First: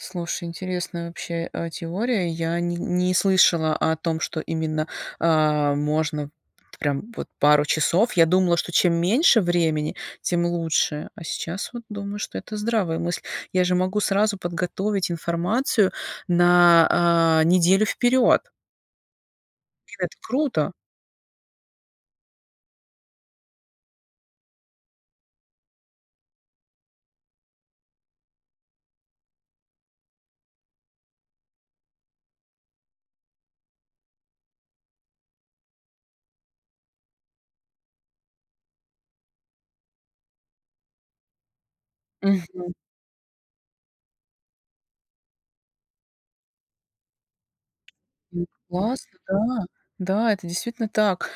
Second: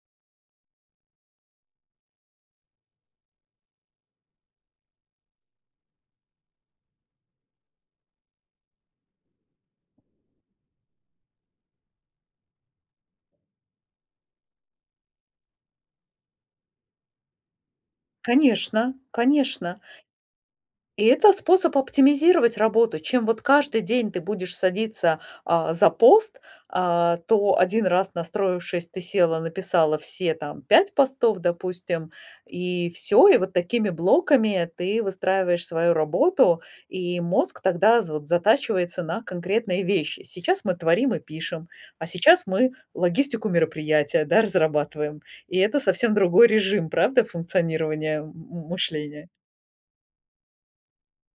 Слушай, интересная вообще, э, теория. Я не не слышала о том, что именно, а, можно т прям вот пару часов. Я думала, что чем меньше времени, тем лучше. А сейчас вот думаю, что это здравая мысль. Я же могу сразу подготовить информацию на, э, неделю вперёд. Конечно, конечно. И это круто! И это способ оптимизировать работу. Чем вот каждый день ты будешь садиться, а, за пост, а, то один раз, настроившись, ты села, написала все там 5 постов, допустим, и всё. И вот такими блоками ты выстраиваешь свою работу. И мозг тогда з вот затачивается на конкретные вещи. Сейчас мы творим и пишем, а сейчас мы Мгм. логистику мероприятия, да, разрабатываем. И это совсем другой режим, правда, функционирования м Ну м классно, мышления? да, да, это действительно так.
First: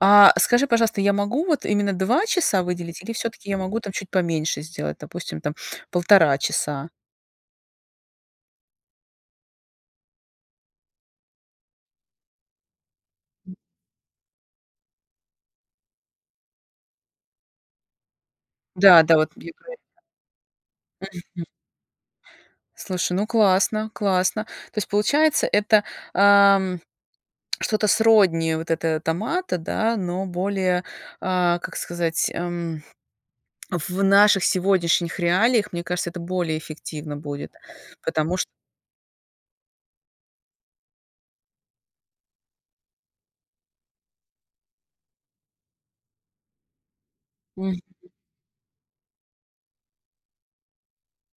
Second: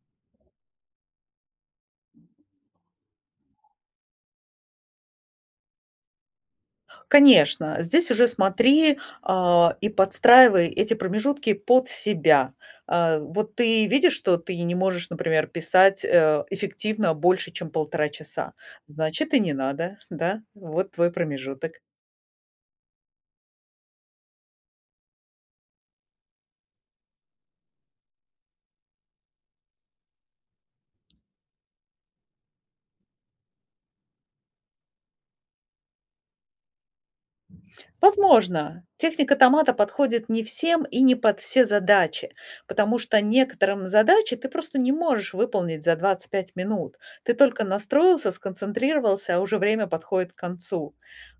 А скажи, пожалуйста, я могу вот именно 2 часа выделить или всё-таки я могу там чуть поменьше сделать, допустим, там 1,5 часа? Конечно, здесь уже смотри, а, и подстраивай эти промежутки под себя. А, вот ты видишь, что ты не можешь, например, писать, э, эффективно больше, чем 1,5 часа. Да, да, вот Значит, и не надо. [unintelligible] Да, вот твой Мгм. промежуток. Слушай, ну, классно, классно. То есть получается, это, а, м, что-то сродни вот этого томата, да, но более, а, как сказать, эм, в наших сегодняшних реалиях, мне кажется, это более эффективно будет. Потому ш Возможно, техника томата подходит не всем и не под все задачи, потому что некоторым задачи ты просто не можешь выполнить за 25 минут. Ты только Мгм. настроился, сконцентрировался, а уже время подходит к концу.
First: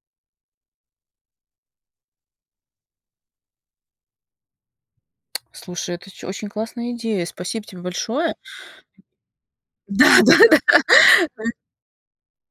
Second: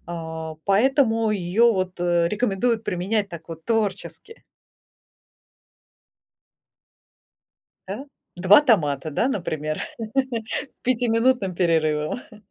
А, поэтому её вот, э, рекомендуют применять так вот творчески. Слушай, это ч очень классная идея. Спасибо тебе Да, большое. 2 томата, да, например, Да-да-да. с Да. пятиминутным перерывом.